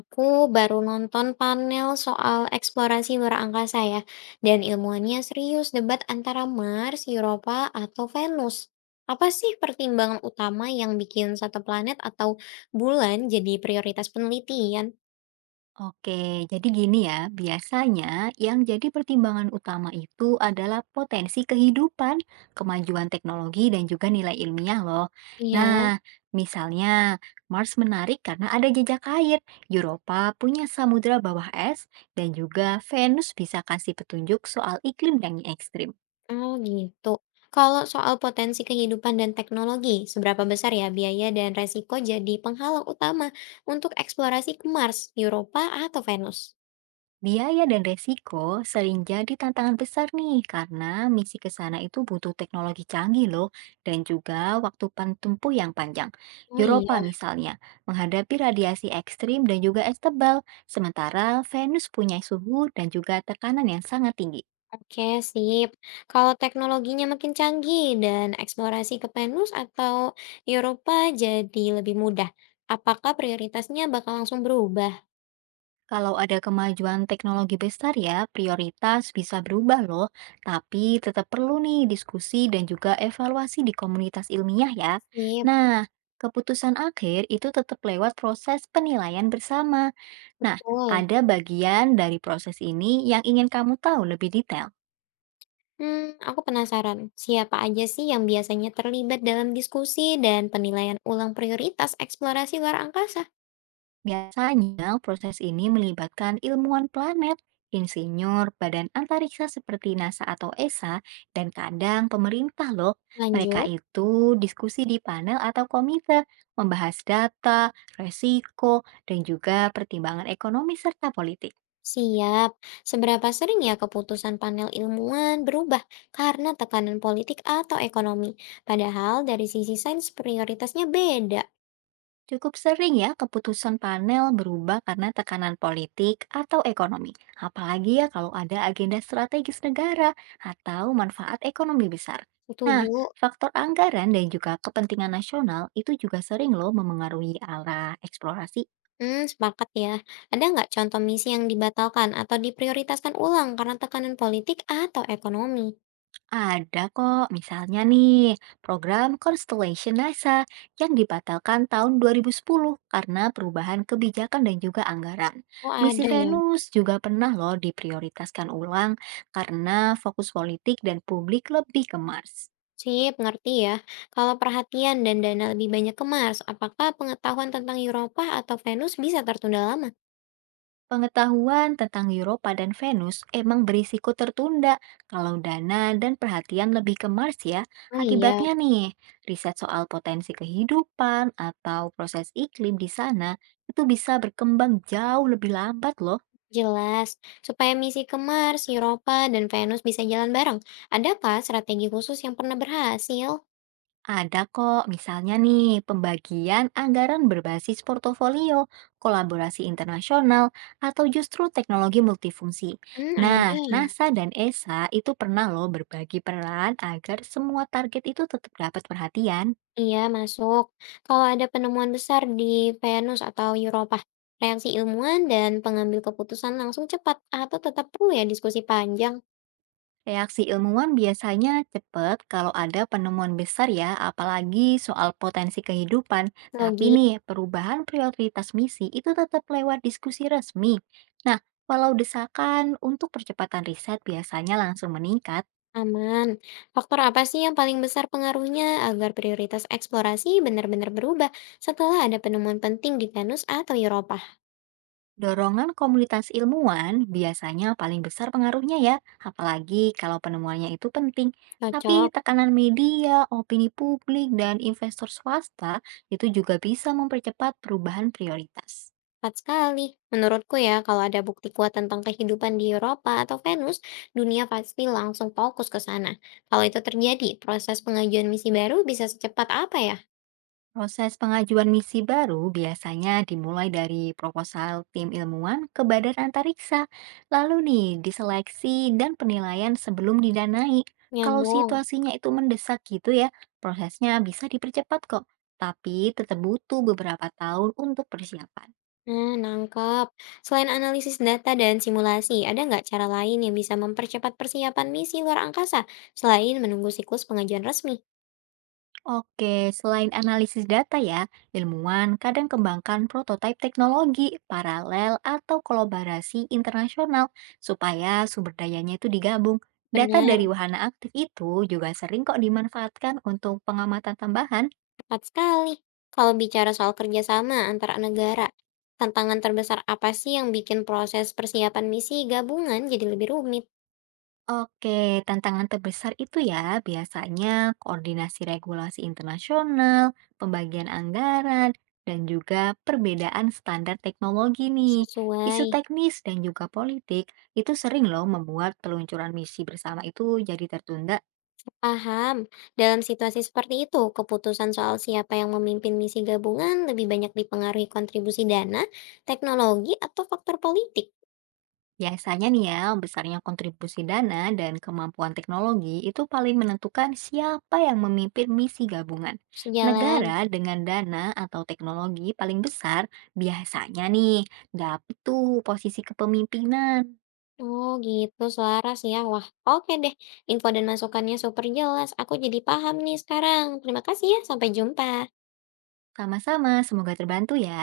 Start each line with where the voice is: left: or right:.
left: Aku baru nonton panel soal eksplorasi luar angkasa ya, dan ilmuwannya serius debat antara Mars, Europa, atau Venus. Apa sih pertimbangan utama yang bikin satu planet atau bulan jadi prioritas penelitian?
right: Oke, jadi gini ya, biasanya yang jadi pertimbangan utama itu adalah potensi kehidupan, kemajuan teknologi, dan juga nilai ilmiah loh.
left: Iya,
right: Nah, misalnya Mars menarik karena ada jejak air, Europa punya samudra bawah es, dan juga Venus bisa kasih petunjuk soal iklim yang ekstrim.
left: oh gitu. Kalau soal potensi kehidupan dan teknologi, seberapa besar ya biaya dan resiko jadi penghalang utama untuk eksplorasi ke Mars, Europa, atau Venus?
right: Biaya dan resiko sering jadi tantangan besar nih karena misi ke sana itu butuh teknologi canggih loh dan juga waktu tempuh yang panjang.
left: Oh iya.
right: Eropa misalnya menghadapi radiasi ekstrim dan juga es tebal, sementara Venus punya suhu dan juga tekanan yang sangat tinggi.
left: Oke, sip. Kalau teknologinya makin canggih dan eksplorasi ke Venus atau Europa jadi lebih mudah, apakah prioritasnya bakal langsung berubah?
right: Kalau ada kemajuan teknologi besar ya, prioritas bisa berubah loh, tapi tetap perlu nih diskusi dan juga evaluasi di komunitas ilmiah ya.
left: Sip,
right: Nah, keputusan akhir itu tetap lewat proses penilaian bersama. Nah,
left: betul.
right: ada bagian dari proses ini yang ingin kamu tahu lebih detail.
left: Hmm, aku penasaran, siapa aja sih yang biasanya terlibat dalam diskusi dan penilaian ulang prioritas eksplorasi luar angkasa?
right: Biasanya, proses ini melibatkan ilmuwan planet, insinyur, badan antariksa seperti NASA atau ESA, dan kadang pemerintah loh. Mereka
left: Lanjut.
right: itu diskusi di panel atau komite, membahas data, resiko, dan juga pertimbangan ekonomi serta politik.
left: Siap. Seberapa sering ya keputusan panel ilmuwan berubah karena tekanan politik atau ekonomi? Padahal dari sisi sains prioritasnya beda.
right: Cukup sering ya keputusan panel berubah karena tekanan politik atau ekonomi. Apalagi ya kalau ada agenda strategis negara atau manfaat ekonomi besar. Nah,
left: Setuju?
right: faktor anggaran dan juga kepentingan nasional itu juga sering loh memengaruhi arah eksplorasi.
left: Hmm, sepakat ya. Ada nggak contoh misi yang dibatalkan atau diprioritaskan ulang karena tekanan politik atau ekonomi?
right: Ada kok, misalnya nih, program Constellation NASA yang dibatalkan tahun 2010 karena perubahan kebijakan dan juga anggaran.
left: Oh,
right: Misi
left: ada ya.
right: Venus juga pernah loh diprioritaskan ulang karena fokus politik dan publik lebih ke Mars.
left: Sip, ngerti ya. Kalau perhatian dan dana lebih banyak ke Mars, apakah pengetahuan tentang Europa atau Venus bisa tertunda lama?
right: Pengetahuan tentang Europa dan Venus emang berisiko tertunda kalau dana dan perhatian lebih ke Mars ya.
left: Oh iya,
right: Akibatnya nih, riset soal potensi kehidupan atau proses iklim di sana itu bisa berkembang jauh lebih lambat loh.
left: jelas, supaya misi ke Mars, Europa, dan Venus bisa jalan bareng. Adakah strategi khusus yang pernah berhasil?
right: Ada kok, misalnya nih, pembagian anggaran berbasis portofolio, kolaborasi internasional, atau justru teknologi multifungsi.
left: Hmm,
right: Nah,
left: ada ya.
right: NASA dan ESA itu pernah loh berbagi peran agar semua target itu tetap dapat perhatian.
left: Iya, masuk. Kalau ada penemuan besar di Venus atau Europa, reaksi ilmuwan dan pengambil keputusan langsung cepat atau tetap perlu ya diskusi panjang?
right: Reaksi ilmuwan biasanya cepat kalau ada penemuan besar ya, apalagi soal potensi kehidupan. Tapi
left: Logis,
right: nih, perubahan prioritas misi itu tetap lewat diskusi resmi. Nah, walau desakan untuk percepatan riset biasanya langsung meningkat,
left: aman. Faktor apa sih yang paling besar pengaruhnya agar prioritas eksplorasi benar-benar berubah setelah ada penemuan penting di Venus atau Europa?
right: dorongan komunitas ilmuwan biasanya paling besar pengaruhnya ya, apalagi kalau penemuannya itu penting. Tapi
left: Cocok.
right: tekanan media, opini publik, dan investor swasta itu juga bisa mempercepat perubahan prioritas.
left: Tepat sekali. Menurutku ya, kalau ada bukti kuat tentang kehidupan di Eropa atau Venus, dunia pasti langsung fokus ke sana. Kalau itu terjadi, proses pengajuan misi baru bisa secepat apa ya?
right: Proses pengajuan misi baru biasanya dimulai dari proposal tim ilmuwan ke badan antariksa, lalu nih diseleksi dan penilaian sebelum didanai. Kalau
left: Nyambung.
right: situasinya itu mendesak gitu ya, prosesnya bisa dipercepat kok, tapi tetap butuh beberapa tahun untuk persiapan.
left: Nah, nangkep. Selain analisis data dan simulasi, ada nggak cara lain yang bisa mempercepat persiapan misi luar angkasa selain menunggu siklus pengajuan resmi?
right: Oke, selain analisis data ya, ilmuwan kadang kembangkan prototipe teknologi paralel atau kolaborasi internasional supaya sumber dayanya itu digabung. Data
left: Benar.
right: dari wahana aktif itu juga sering kok dimanfaatkan untuk pengamatan tambahan.
left: Tepat sekali. Kalau bicara soal kerjasama antara negara, tantangan terbesar apa sih yang bikin proses persiapan misi gabungan jadi lebih rumit?
right: Oke, tantangan terbesar itu ya biasanya koordinasi regulasi internasional, pembagian anggaran, dan juga perbedaan standar teknologi nih.
left: Sesuai.
right: Isu teknis dan juga politik itu sering loh membuat peluncuran misi bersama itu jadi tertunda.
left: Paham. Dalam situasi seperti itu, keputusan soal siapa yang memimpin misi gabungan lebih banyak dipengaruhi kontribusi dana, teknologi, atau faktor politik.
right: Biasanya nih ya, besarnya kontribusi dana dan kemampuan teknologi itu paling menentukan siapa yang memimpin misi gabungan.
left: Sejalan.
right: Negara dengan dana atau teknologi paling besar biasanya nih dapat tuh posisi kepemimpinan.
left: Oh gitu, selaras ya. Wah, oke deh. Info dan masukannya super jelas. Aku jadi paham nih sekarang. Terima kasih ya. Sampai jumpa.
right: Sama-sama, semoga terbantu ya.